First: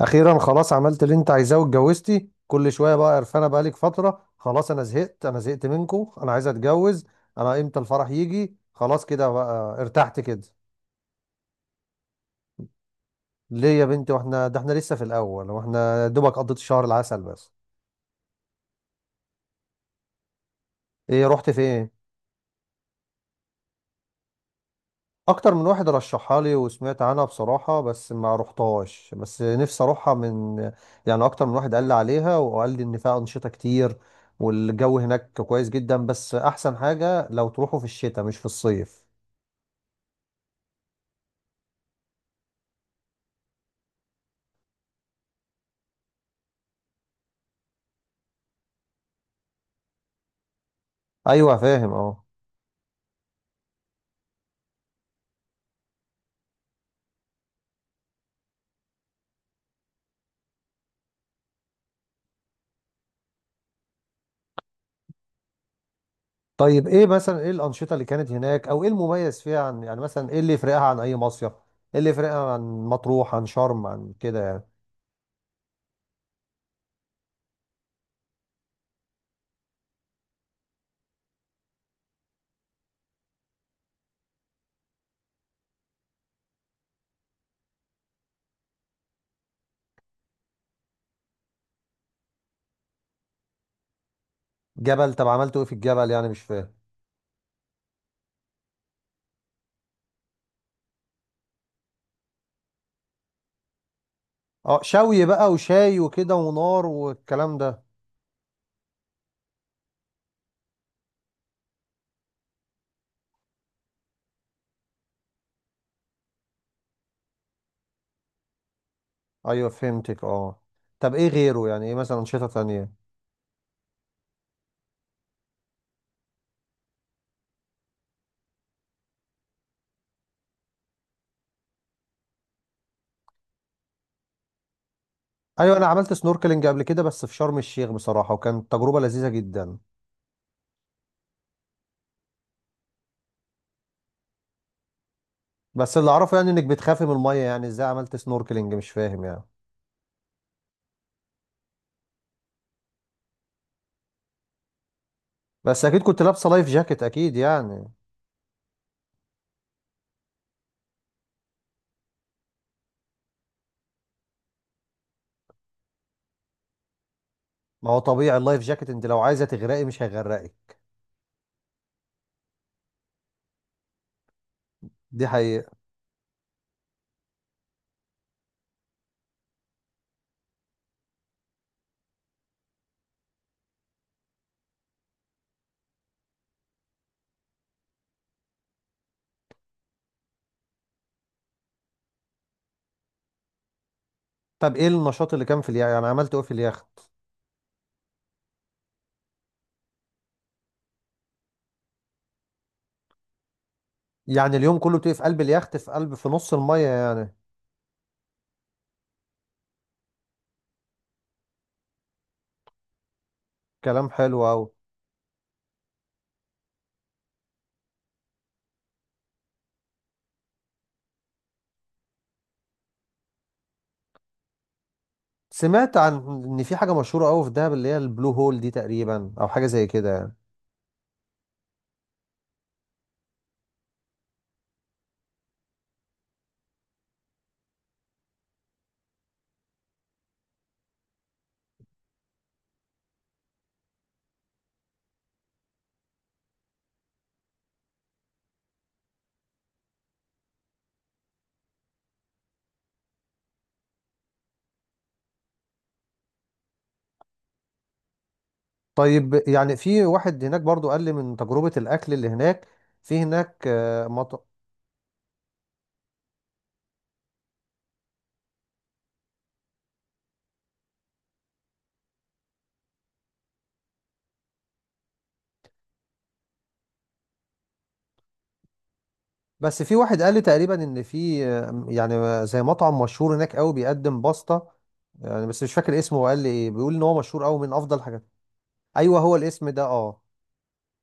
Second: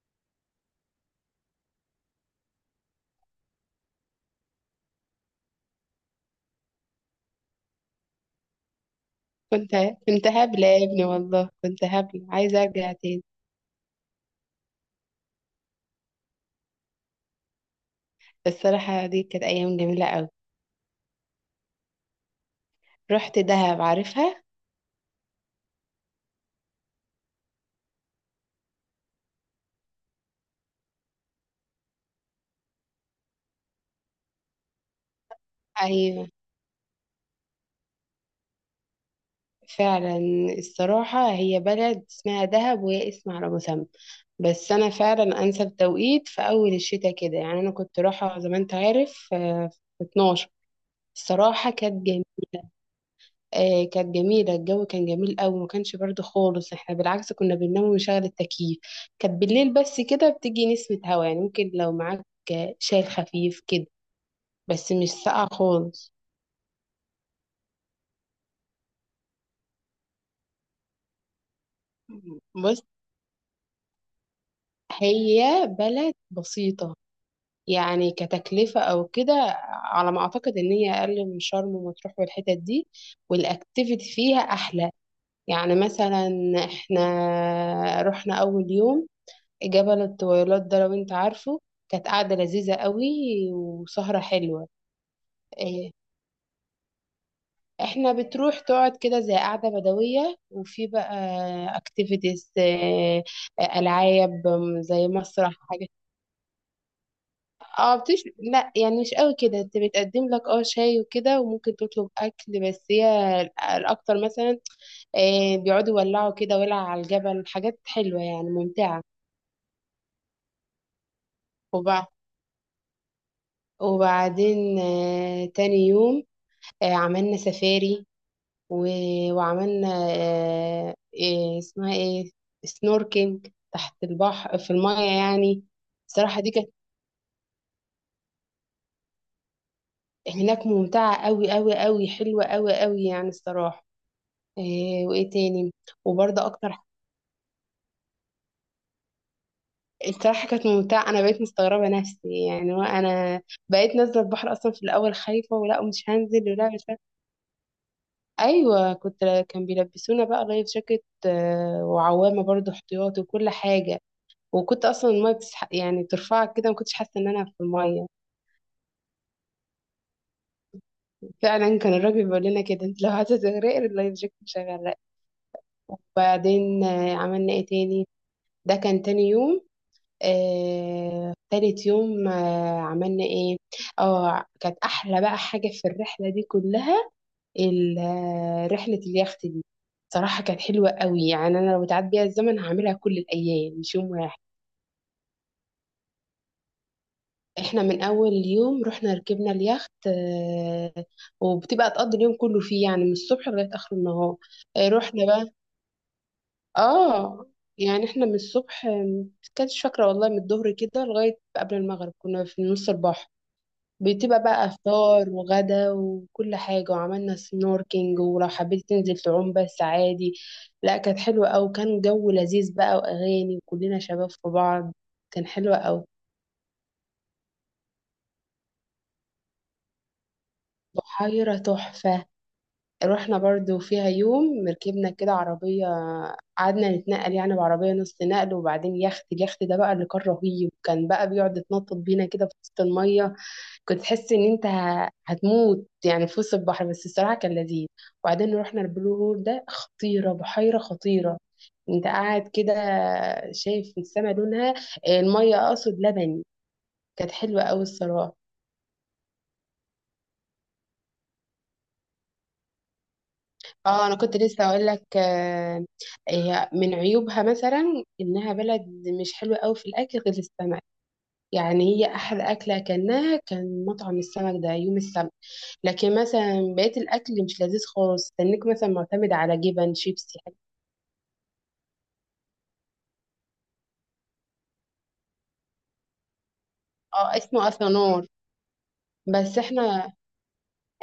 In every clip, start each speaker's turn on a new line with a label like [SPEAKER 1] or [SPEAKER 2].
[SPEAKER 1] اخيرا خلاص عملت اللي انت عايزاه واتجوزتي كل شويه بقى قرفانه بقالك فتره. خلاص انا زهقت منكم، انا عايز اتجوز. انا امتى الفرح يجي؟ خلاص كده
[SPEAKER 2] كنت
[SPEAKER 1] بقى ارتحت
[SPEAKER 2] كنت
[SPEAKER 1] كده.
[SPEAKER 2] هبلة يا ابني، والله كنت هبلة عايزة أرجع تاني.
[SPEAKER 1] ليه يا بنتي؟ واحنا ده احنا لسه في الاول، واحنا دوبك قضيت شهر العسل بس.
[SPEAKER 2] الصراحة دي كانت أيام جميلة أوي.
[SPEAKER 1] ايه، رحت فين؟
[SPEAKER 2] رحت دهب، عارفها؟
[SPEAKER 1] اكتر من واحد رشحها لي وسمعت عنها بصراحة، بس ما رحتهاش، بس نفسي اروحها. يعني اكتر من واحد قال لي عليها وقال لي ان فيها انشطة كتير، والجو هناك كويس جدا،
[SPEAKER 2] أيوة،
[SPEAKER 1] بس احسن حاجة لو تروحوا في الشتاء مش في الصيف.
[SPEAKER 2] فعلا. الصراحة هي بلد اسمها دهب، وهي اسم على مسمى. بس أنا فعلا أنسب توقيت في أول الشتاء كده، يعني أنا كنت رايحة زي ما أنت عارف، في 12.
[SPEAKER 1] ايوه
[SPEAKER 2] الصراحة
[SPEAKER 1] فاهم
[SPEAKER 2] كانت
[SPEAKER 1] اه.
[SPEAKER 2] جميلة. كانت جميلة، الجو كان جميل قوي، ما كانش برد خالص. احنا بالعكس كنا بننام ونشغل التكييف. كانت بالليل بس كده بتيجي نسمة هوا، يعني ممكن لو معاك شاي خفيف كده، بس مش ساقعة خالص.
[SPEAKER 1] طيب ايه مثلا ايه الانشطة اللي كانت هناك، او ايه المميز فيها، عن يعني مثلا ايه اللي يفرقها عن اي مصيف؟ ايه اللي يفرقها عن
[SPEAKER 2] بص،
[SPEAKER 1] مطروح، عن شرم، عن كده يعني؟
[SPEAKER 2] هي بلد بسيطة. يعني كتكلفة أو كده، على ما أعتقد إن هي أقل من شرم ومطروح والحتت دي، والأكتيفيتي فيها أحلى. يعني مثلا إحنا رحنا أول يوم جبل الطويلات ده، لو انت عارفه. كانت قعدة لذيذة قوي وسهرة حلوة.
[SPEAKER 1] طب عملتوا ايه في
[SPEAKER 2] إيه،
[SPEAKER 1] الجبل يعني؟ مش فاهم.
[SPEAKER 2] احنا بتروح تقعد كده زي قعدة بدوية، وفي بقى اكتيفيتيز، ألعاب
[SPEAKER 1] اه
[SPEAKER 2] زي
[SPEAKER 1] شوي بقى
[SPEAKER 2] مسرح حاجة.
[SPEAKER 1] وشاي وكده ونار والكلام ده.
[SPEAKER 2] اه بتش لا يعني مش قوي كده، انت بتقدم لك اه شاي وكده، وممكن تطلب اكل. بس هي الاكتر مثلا بيقعدوا يولعوا كده ولع على الجبل، حاجات حلوة يعني ممتعة.
[SPEAKER 1] ايوه فهمتك اه. طب ايه غيره؟ يعني ايه
[SPEAKER 2] وبع-
[SPEAKER 1] مثلا انشطه تانية؟
[SPEAKER 2] وبعدين تاني يوم عملنا سفاري، و... وعملنا إيه اسمها ايه، سنوركينج، تحت البحر في المايه يعني.
[SPEAKER 1] ايوه انا عملت
[SPEAKER 2] الصراحة دي
[SPEAKER 1] سنوركلينج
[SPEAKER 2] كانت
[SPEAKER 1] قبل كده بس في شرم الشيخ بصراحه، وكانت تجربه لذيذه جدا.
[SPEAKER 2] هناك ممتعة قوي قوي قوي، حلوة قوي قوي يعني الصراحة. إيه وايه تاني؟
[SPEAKER 1] بس اللي اعرفه
[SPEAKER 2] وبرضه
[SPEAKER 1] يعني انك
[SPEAKER 2] اكتر
[SPEAKER 1] بتخافي من الميه، يعني ازاي عملت سنوركلينج؟ مش فاهم يعني.
[SPEAKER 2] الصراحة كانت ممتعة، انا بقيت مستغربة نفسي يعني، وانا بقيت نازلة البحر اصلا في الاول خايفة، ولا
[SPEAKER 1] بس اكيد
[SPEAKER 2] مش
[SPEAKER 1] كنت
[SPEAKER 2] هنزل
[SPEAKER 1] لابسه لايف
[SPEAKER 2] ولا مش
[SPEAKER 1] جاكيت
[SPEAKER 2] عارفة.
[SPEAKER 1] اكيد يعني.
[SPEAKER 2] ايوه كان بيلبسونا بقى لايف جاكيت، وعوامة برضه احتياطي وكل حاجة. وكنت اصلا الميه يعني ترفعك كده، ما كنتش حاسه ان انا في
[SPEAKER 1] ما هو
[SPEAKER 2] الميه.
[SPEAKER 1] طبيعي، اللايف جاكيت انت لو عايزه تغرقي مش هيغرقك.
[SPEAKER 2] فعلا كان الراجل بيقول لنا كده، انت لو عايزه تغرقي اللايف جاكيت مش هيغرقك.
[SPEAKER 1] دي حقيقه.
[SPEAKER 2] وبعدين عملنا ايه تاني؟ ده كان تاني يوم. تالت يوم عملنا ايه؟ اه كانت احلى بقى حاجه في الرحله دي كلها، ال... آه، رحله اليخت دي. صراحه كانت حلوه قوي، يعني انا لو اتعاد بيها الزمن هعملها كل الايام مش يوم واحد.
[SPEAKER 1] طب ايه النشاط اللي كان في اليخت؟ يعني عملت ايه في اليخت؟
[SPEAKER 2] احنا من اول يوم رحنا ركبنا اليخت، وبتبقى تقضي اليوم كله فيه، يعني من الصبح لغايه اخر النهار.
[SPEAKER 1] يعني اليوم كله بتبقي في
[SPEAKER 2] رحنا
[SPEAKER 1] قلب
[SPEAKER 2] بقى.
[SPEAKER 1] اليخت، في نص الميه يعني؟
[SPEAKER 2] اه يعني احنا من الصبح، كانتش فاكره والله، من الظهر كده لغايه قبل المغرب كنا في نص البحر.
[SPEAKER 1] كلام حلو
[SPEAKER 2] بتبقى
[SPEAKER 1] قوي.
[SPEAKER 2] بقى فطار وغدا وكل حاجه، وعملنا سنوركينج، ولو حبيت تنزل تعوم بس عادي. لا كانت حلوه أوي، كان جو لذيذ بقى واغاني وكلنا شباب في بعض، كان حلوه
[SPEAKER 1] سمعت
[SPEAKER 2] أوي.
[SPEAKER 1] ان في حاجه مشهوره قوي في دهب، اللي هي البلو هول دي تقريبا، او حاجه زي كده يعني.
[SPEAKER 2] بحيره تحفه، رحنا برضو فيها يوم، ركبنا كده عربية، قعدنا نتنقل يعني بعربية نص نقل، وبعدين يخت. اليخت ده بقى اللي كان رهيب، كان بقى بيقعد يتنطط بينا كده في وسط المية. كنت تحس ان انت هتموت يعني في وسط البحر، بس الصراحة كان لذيذ. وبعدين رحنا البلو هول ده، خطيرة، بحيرة خطيرة. انت قاعد كده شايف السما لونها، المية اقصد، لبني. كانت حلوة قوي الصراحة.
[SPEAKER 1] طيب، يعني في واحد هناك برضو قال لي من تجربه الاكل اللي هناك. في هناك آه،
[SPEAKER 2] اه انا كنت
[SPEAKER 1] مط...
[SPEAKER 2] لسه اقول لك، هي من عيوبها مثلا انها بلد مش حلوه قوي في الاكل غير السمك. يعني هي احلى اكله اكلناها كان مطعم السمك ده يوم السبت، لكن مثلا بقيه الاكل مش لذيذ خالص، استنيك مثلا معتمد على
[SPEAKER 1] بس
[SPEAKER 2] جبن
[SPEAKER 1] في واحد قال
[SPEAKER 2] شيبسي
[SPEAKER 1] لي
[SPEAKER 2] حاجة.
[SPEAKER 1] تقريبا ان في يعني زي مطعم مشهور هناك قوي بيقدم باستا يعني، بس مش فاكر اسمه، وقال لي ايه، بيقول ان هو
[SPEAKER 2] اه
[SPEAKER 1] مشهور قوي،
[SPEAKER 2] اسمه
[SPEAKER 1] من افضل حاجات.
[SPEAKER 2] اثنور.
[SPEAKER 1] ايوه هو
[SPEAKER 2] بس
[SPEAKER 1] الاسم ده
[SPEAKER 2] احنا
[SPEAKER 1] اه.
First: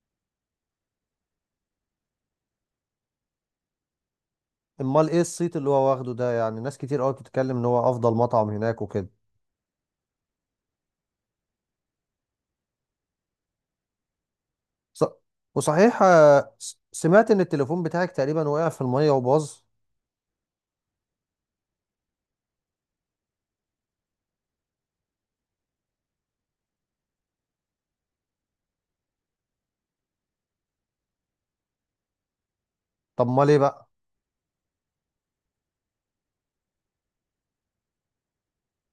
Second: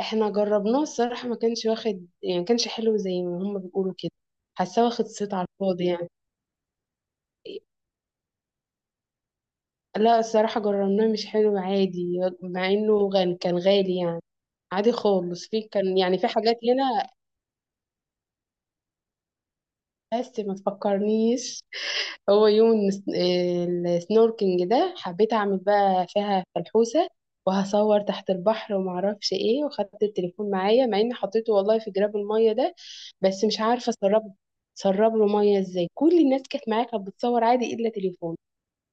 [SPEAKER 2] احنا جربناه الصراحه، ما كانش واخد، يعني ما كانش حلو زي ما هم بيقولوا كده، حاساه واخد
[SPEAKER 1] امال ايه
[SPEAKER 2] صيت على
[SPEAKER 1] الصيت اللي
[SPEAKER 2] الفاضي
[SPEAKER 1] هو
[SPEAKER 2] يعني.
[SPEAKER 1] واخده ده يعني؟ ناس كتير قوي بتتكلم ان هو افضل مطعم هناك وكده.
[SPEAKER 2] لا الصراحة جربناه مش حلو عادي، مع انه غن كان غالي يعني. عادي
[SPEAKER 1] ص-
[SPEAKER 2] خالص، في كان
[SPEAKER 1] وصحيح،
[SPEAKER 2] يعني في حاجات هنا.
[SPEAKER 1] سمعت ان التليفون بتاعك تقريبا وقع في المية وباظ؟
[SPEAKER 2] بس ما تفكرنيش. هو يوم السنوركينج ده حبيت اعمل بقى فيها فلحوسة، وهصور تحت البحر وما اعرفش ايه، وخدت التليفون معايا، مع اني حطيته والله في جراب المية ده.
[SPEAKER 1] طب ما
[SPEAKER 2] بس
[SPEAKER 1] ليه
[SPEAKER 2] مش
[SPEAKER 1] بقى؟
[SPEAKER 2] عارفة اسرب، سرب له مية ازاي؟ كل الناس كانت معايا كانت بتصور عادي، الا تليفون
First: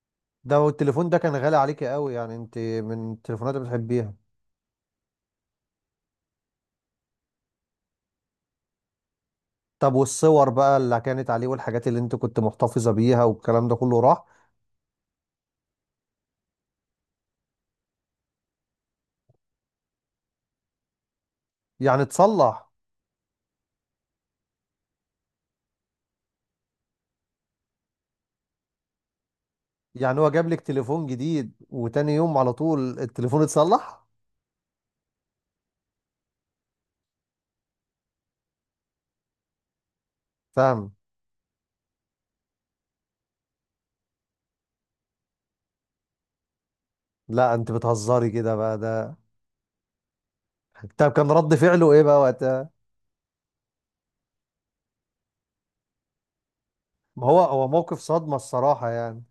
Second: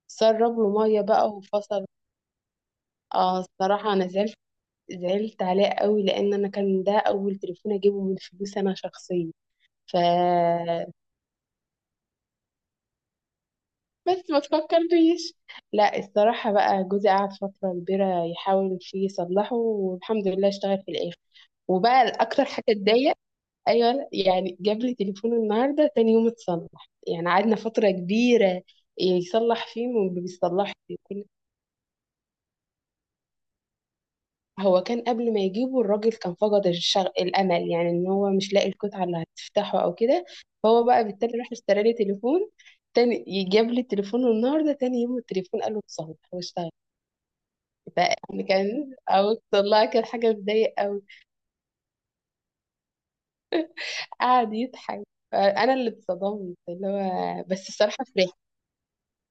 [SPEAKER 2] سرب
[SPEAKER 1] ده
[SPEAKER 2] له مية
[SPEAKER 1] التليفون ده
[SPEAKER 2] بقى
[SPEAKER 1] كان غالي عليك
[SPEAKER 2] وفصل.
[SPEAKER 1] قوي يعني؟ انت من
[SPEAKER 2] اه
[SPEAKER 1] التليفونات اللي
[SPEAKER 2] الصراحة انا
[SPEAKER 1] بتحبيها؟
[SPEAKER 2] زعلت، زعلت عليه قوي، لان انا كان ده اول تليفون اجيبه من فلوس انا شخصيا.
[SPEAKER 1] طب
[SPEAKER 2] ف
[SPEAKER 1] والصور بقى اللي كانت عليه، والحاجات اللي انت كنت محتفظة بيها، والكلام ده كله راح؟
[SPEAKER 2] بس ما تفكرنيش. لا الصراحه بقى جوزي قعد فتره كبيره يحاول فيه يصلحه، والحمد لله اشتغل في الاخر،
[SPEAKER 1] يعني
[SPEAKER 2] وبقى اكتر حاجه
[SPEAKER 1] اتصلح؟
[SPEAKER 2] اتضايق. ايوه لا، يعني جاب لي تليفون النهارده تاني يوم اتصلح، يعني قعدنا فتره كبيره يصلح فيه وما
[SPEAKER 1] يعني هو جاب لك
[SPEAKER 2] بيصلحش.
[SPEAKER 1] تليفون جديد، وتاني يوم على طول التليفون اتصلح؟
[SPEAKER 2] هو كان قبل ما يجيبه الراجل كان فقد الامل، يعني ان هو مش لاقي القطعه اللي هتفتحه او كده. فهو
[SPEAKER 1] فاهم.
[SPEAKER 2] بقى بالتالي راح اشترى لي تليفون تاني، جاب لي التليفون النهارده تاني يوم التليفون قال له اتصلح واشتغل.
[SPEAKER 1] لا انت
[SPEAKER 2] بقى
[SPEAKER 1] بتهزري
[SPEAKER 2] يعني
[SPEAKER 1] كده بقى
[SPEAKER 2] كان
[SPEAKER 1] ده.
[SPEAKER 2] او، والله كان حاجه مضايق قوي.
[SPEAKER 1] طب كان رد فعله ايه بقى وقتها؟
[SPEAKER 2] قعد يضحك، انا اللي اتصدمت اللي
[SPEAKER 1] ما هو
[SPEAKER 2] هو.
[SPEAKER 1] موقف صدمة الصراحة يعني.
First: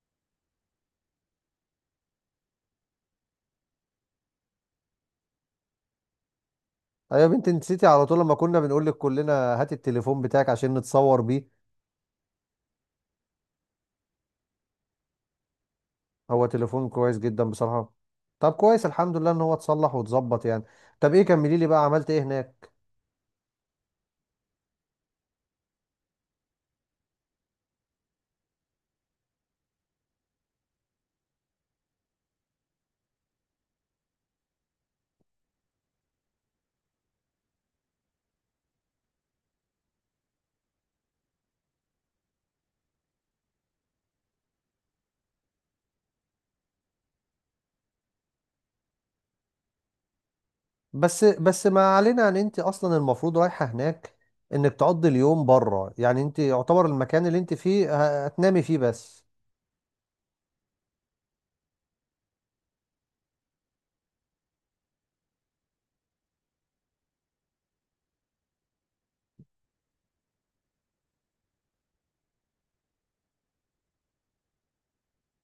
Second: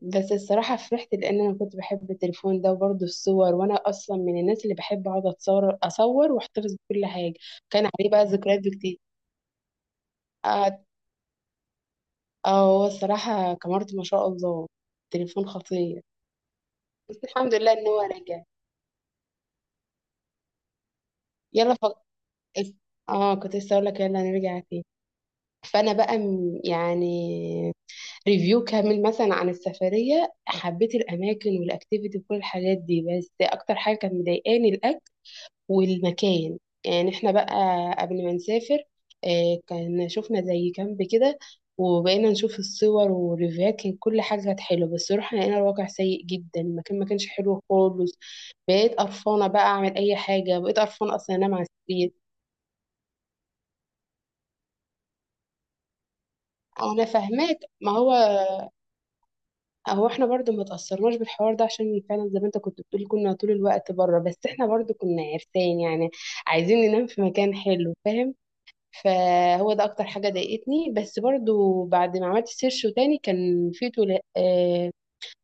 [SPEAKER 2] بس الصراحه فرحت، لان انا كنت بحب التليفون ده، وبرضه الصور، وانا اصلا من الناس اللي بحب اقعد اتصور اصور واحتفظ بكل
[SPEAKER 1] ايوه يا
[SPEAKER 2] حاجه.
[SPEAKER 1] بنتي، انت نسيتي
[SPEAKER 2] كان
[SPEAKER 1] على
[SPEAKER 2] عليه
[SPEAKER 1] طول
[SPEAKER 2] بقى
[SPEAKER 1] لما كنا
[SPEAKER 2] ذكريات
[SPEAKER 1] بنقول لك
[SPEAKER 2] كتير.
[SPEAKER 1] كلنا. هات التليفون بتاعك عشان نتصور بيه.
[SPEAKER 2] اه هو الصراحة كاميرته ما شاء الله، تليفون خطير.
[SPEAKER 1] هو تليفون كويس
[SPEAKER 2] بس
[SPEAKER 1] جدا
[SPEAKER 2] الحمد لله ان
[SPEAKER 1] بصراحة.
[SPEAKER 2] هو رجع.
[SPEAKER 1] طب كويس، الحمد لله ان هو اتصلح واتظبط يعني. طب ايه، كملي لي
[SPEAKER 2] يلا
[SPEAKER 1] بقى
[SPEAKER 2] فك...
[SPEAKER 1] عملت ايه هناك.
[SPEAKER 2] اه كنت لسه اقول لك يلا نرجع فيه. فانا بقى يعني ريفيو كامل مثلا عن السفرية، حبيت الاماكن والاكتيفيتي وكل الحاجات دي، بس اكتر حاجة كانت مضايقاني الاكل والمكان. يعني احنا بقى قبل ما نسافر كان شفنا زي كامب كده، وبقينا نشوف الصور والريفيوهات، كان كل حاجة كانت حلوة، بس روحنا لقينا الواقع سيء جدا، المكان ما كانش حلو خالص. بقيت قرفانة بقى أعمل أي حاجة، بقيت قرفانة
[SPEAKER 1] بس
[SPEAKER 2] أصلا أنام على
[SPEAKER 1] بس ما
[SPEAKER 2] السرير.
[SPEAKER 1] علينا، ان انت اصلا المفروض رايحة هناك انك تقضي اليوم بره، يعني انت يعتبر
[SPEAKER 2] أنا
[SPEAKER 1] المكان اللي انت
[SPEAKER 2] فاهماك. ما
[SPEAKER 1] فيه
[SPEAKER 2] هو
[SPEAKER 1] هتنامي فيه بس.
[SPEAKER 2] هو احنا برضو ما تأثرناش بالحوار ده، عشان فعلا زي ما انت كنت بتقول كنا طول الوقت بره، بس احنا برضو كنا عرسان يعني، عايزين ننام في مكان حلو، فاهم. فهو ده اكتر حاجه ضايقتني، بس برضو بعد ما عملت سيرش وتاني كان في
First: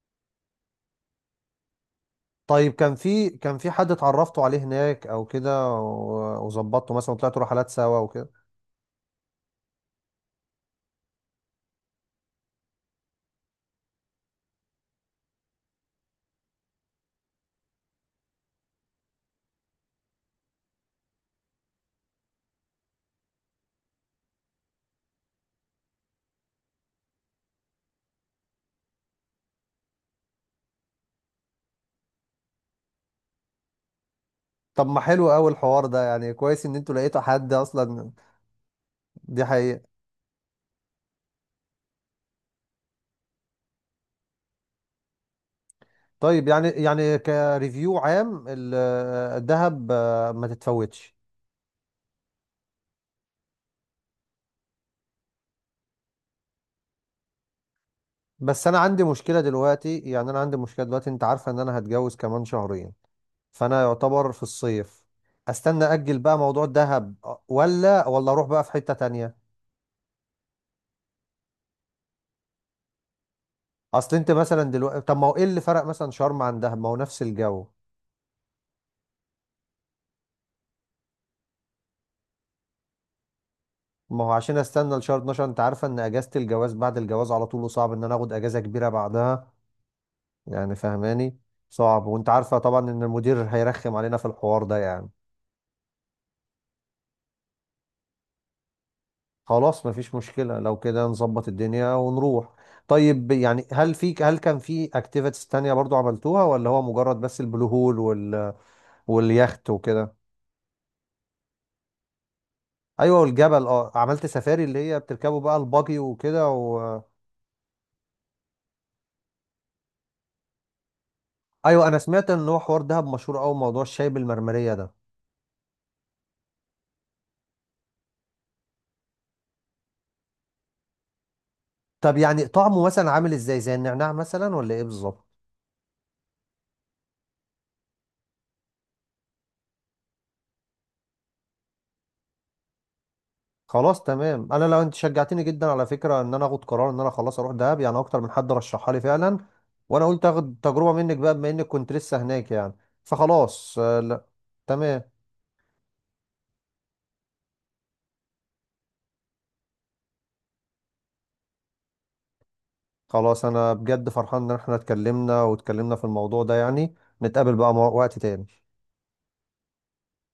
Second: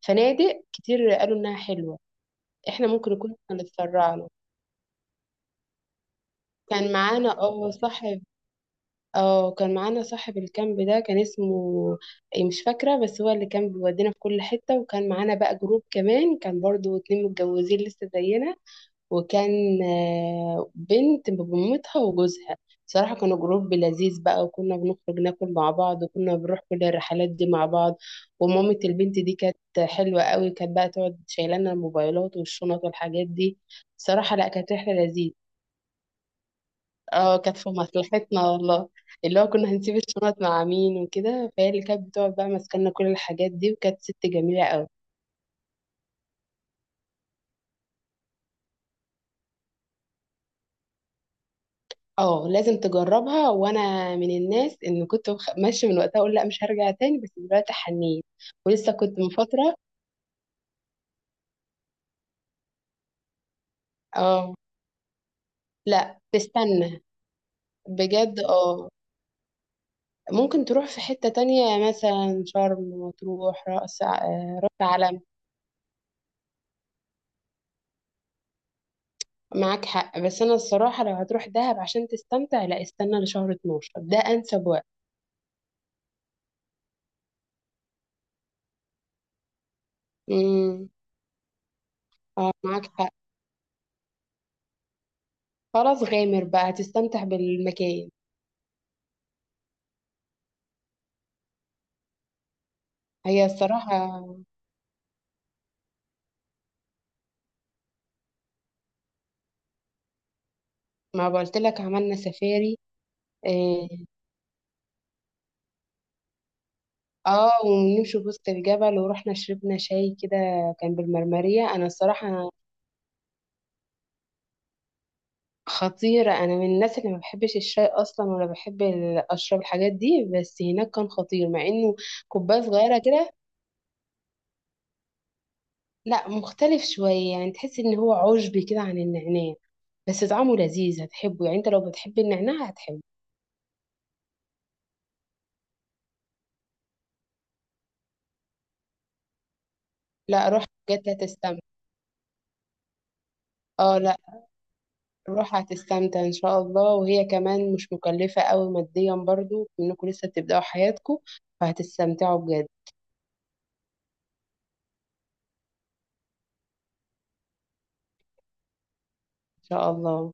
[SPEAKER 2] فنادق كتير قالوا انها حلوه.
[SPEAKER 1] طيب
[SPEAKER 2] احنا
[SPEAKER 1] كان
[SPEAKER 2] ممكن
[SPEAKER 1] في،
[SPEAKER 2] نكون كنا
[SPEAKER 1] حد
[SPEAKER 2] اتسرعنا.
[SPEAKER 1] اتعرفتوا عليه هناك او كده،
[SPEAKER 2] كان
[SPEAKER 1] وظبطتوا مثلا
[SPEAKER 2] معانا
[SPEAKER 1] طلعتوا رحلات
[SPEAKER 2] اه
[SPEAKER 1] سوا
[SPEAKER 2] صاحب،
[SPEAKER 1] وكده؟
[SPEAKER 2] اه كان معانا صاحب الكامب ده، كان اسمه إيه مش فاكره، بس هو اللي كان بيودينا في كل حته، وكان معانا بقى جروب كمان، كان برضو اتنين متجوزين لسه زينا، وكان بنت بمامتها وجوزها. صراحة كانوا جروب لذيذ بقى، وكنا بنخرج ناكل مع بعض، وكنا بنروح كل الرحلات دي مع بعض. ومامة البنت دي كانت حلوة قوي، كانت بقى تقعد شايلانا الموبايلات والشنط والحاجات دي. صراحة لا كانت
[SPEAKER 1] طب
[SPEAKER 2] رحلة
[SPEAKER 1] ما حلو
[SPEAKER 2] لذيذة.
[SPEAKER 1] قوي الحوار ده يعني، كويس ان انتوا لقيتوا
[SPEAKER 2] اه
[SPEAKER 1] حد
[SPEAKER 2] كانت في
[SPEAKER 1] اصلا.
[SPEAKER 2] مصلحتنا والله. اللي
[SPEAKER 1] دي
[SPEAKER 2] هو كنا
[SPEAKER 1] حقيقة.
[SPEAKER 2] هنسيب الشنط مع مين وكده، فهي اللي كانت بتقعد بقى ماسكالنا كل الحاجات دي، وكانت ست جميلة قوي.
[SPEAKER 1] طيب يعني، كريفيو عام الذهب ما تتفوتش.
[SPEAKER 2] اه لازم تجربها، وانا من الناس ان كنت ماشيه من وقتها اقول لا مش هرجع تاني، بس دلوقتي حنيت.
[SPEAKER 1] بس انا
[SPEAKER 2] ولسه
[SPEAKER 1] عندي
[SPEAKER 2] كنت من
[SPEAKER 1] مشكله
[SPEAKER 2] فتره.
[SPEAKER 1] دلوقتي، انت عارفه ان انا هتجوز كمان شهرين، فانا يعتبر في
[SPEAKER 2] اه
[SPEAKER 1] الصيف. استنى اجل
[SPEAKER 2] لا
[SPEAKER 1] بقى موضوع
[SPEAKER 2] تستنى،
[SPEAKER 1] الذهب ولا،
[SPEAKER 2] بجد
[SPEAKER 1] اروح بقى في
[SPEAKER 2] اه.
[SPEAKER 1] حته تانية؟
[SPEAKER 2] ممكن تروح في حته تانية مثلا شرم، وتروح رأس،
[SPEAKER 1] اصل انت مثلا
[SPEAKER 2] رأس
[SPEAKER 1] دلوقتي، طب
[SPEAKER 2] علم.
[SPEAKER 1] ما هو ايه اللي فرق مثلا شرم عن دهب؟ ما هو نفس الجو.
[SPEAKER 2] معاك حق، بس انا الصراحه لو هتروح دهب عشان تستمتع، لا استنى لشهر 12 ده
[SPEAKER 1] ما هو عشان
[SPEAKER 2] انسب وقت.
[SPEAKER 1] استنى لشهر 12، انت عارفه ان اجازه الجواز بعد الجواز على طول، وصعب ان انا اخد اجازه كبيره بعدها. يعني
[SPEAKER 2] امم.
[SPEAKER 1] فهماني؟ صعب. وانت
[SPEAKER 2] اه
[SPEAKER 1] عارفة طبعا
[SPEAKER 2] معاك
[SPEAKER 1] ان
[SPEAKER 2] حق،
[SPEAKER 1] المدير هيرخم علينا في الحوار ده يعني.
[SPEAKER 2] خلاص غامر بقى هتستمتع بالمكان.
[SPEAKER 1] خلاص مفيش مشكلة، لو كده نظبط الدنيا ونروح. طيب
[SPEAKER 2] هي
[SPEAKER 1] يعني
[SPEAKER 2] الصراحه،
[SPEAKER 1] هل كان في اكتيفيتيز تانية برضو عملتوها، ولا هو مجرد بس البلو هول واليخت وكده؟
[SPEAKER 2] ما قلت لك عملنا سفاري،
[SPEAKER 1] ايوه والجبل اه.
[SPEAKER 2] آه،
[SPEAKER 1] عملت سفاري اللي هي بتركبوا بقى البuggy وكده
[SPEAKER 2] اه ونمشي في وسط الجبل، ورحنا شربنا شاي كده كان بالمرمرية، انا
[SPEAKER 1] ايوه انا سمعت ان
[SPEAKER 2] الصراحة.
[SPEAKER 1] هو حوار دهب مشهور قوي موضوع الشاي بالمرمرية ده.
[SPEAKER 2] خطيرة، انا من الناس اللي ما بحبش الشاي اصلا ولا بحب اشرب الحاجات دي، بس هناك كان خطير، مع انه
[SPEAKER 1] طب يعني
[SPEAKER 2] كوباية
[SPEAKER 1] طعمه
[SPEAKER 2] صغيرة
[SPEAKER 1] مثلا عامل
[SPEAKER 2] كده.
[SPEAKER 1] ازاي؟ زي النعناع مثلا، ولا ايه بالظبط؟
[SPEAKER 2] لا مختلف شوية، يعني تحس ان هو عشبي كده عن النعناع، بس طعمه لذيذ هتحبه، يعني انت لو بتحب النعناع هتحبه.
[SPEAKER 1] خلاص تمام، انا لو انت شجعتني جدا على فكره ان انا اخد قرار ان انا خلاص اروح دهب، يعني اكتر من حد رشحها لي فعلا، وانا قلت
[SPEAKER 2] لا
[SPEAKER 1] اخد
[SPEAKER 2] روح
[SPEAKER 1] تجربه
[SPEAKER 2] بجد
[SPEAKER 1] منك بقى بما
[SPEAKER 2] هتستمتع.
[SPEAKER 1] انك كنت لسه هناك يعني. فخلاص
[SPEAKER 2] اه لا،
[SPEAKER 1] لا. تمام.
[SPEAKER 2] روح هتستمتع ان شاء الله، وهي كمان مش مكلفة قوي ماديا، برضو انكم لسه بتبدأوا حياتكم، فهتستمتعوا بجد ان
[SPEAKER 1] خلاص انا بجد فرحان ان احنا اتكلمنا واتكلمنا في الموضوع ده يعني. نتقابل بقى وقت تاني.
[SPEAKER 2] شاء الله.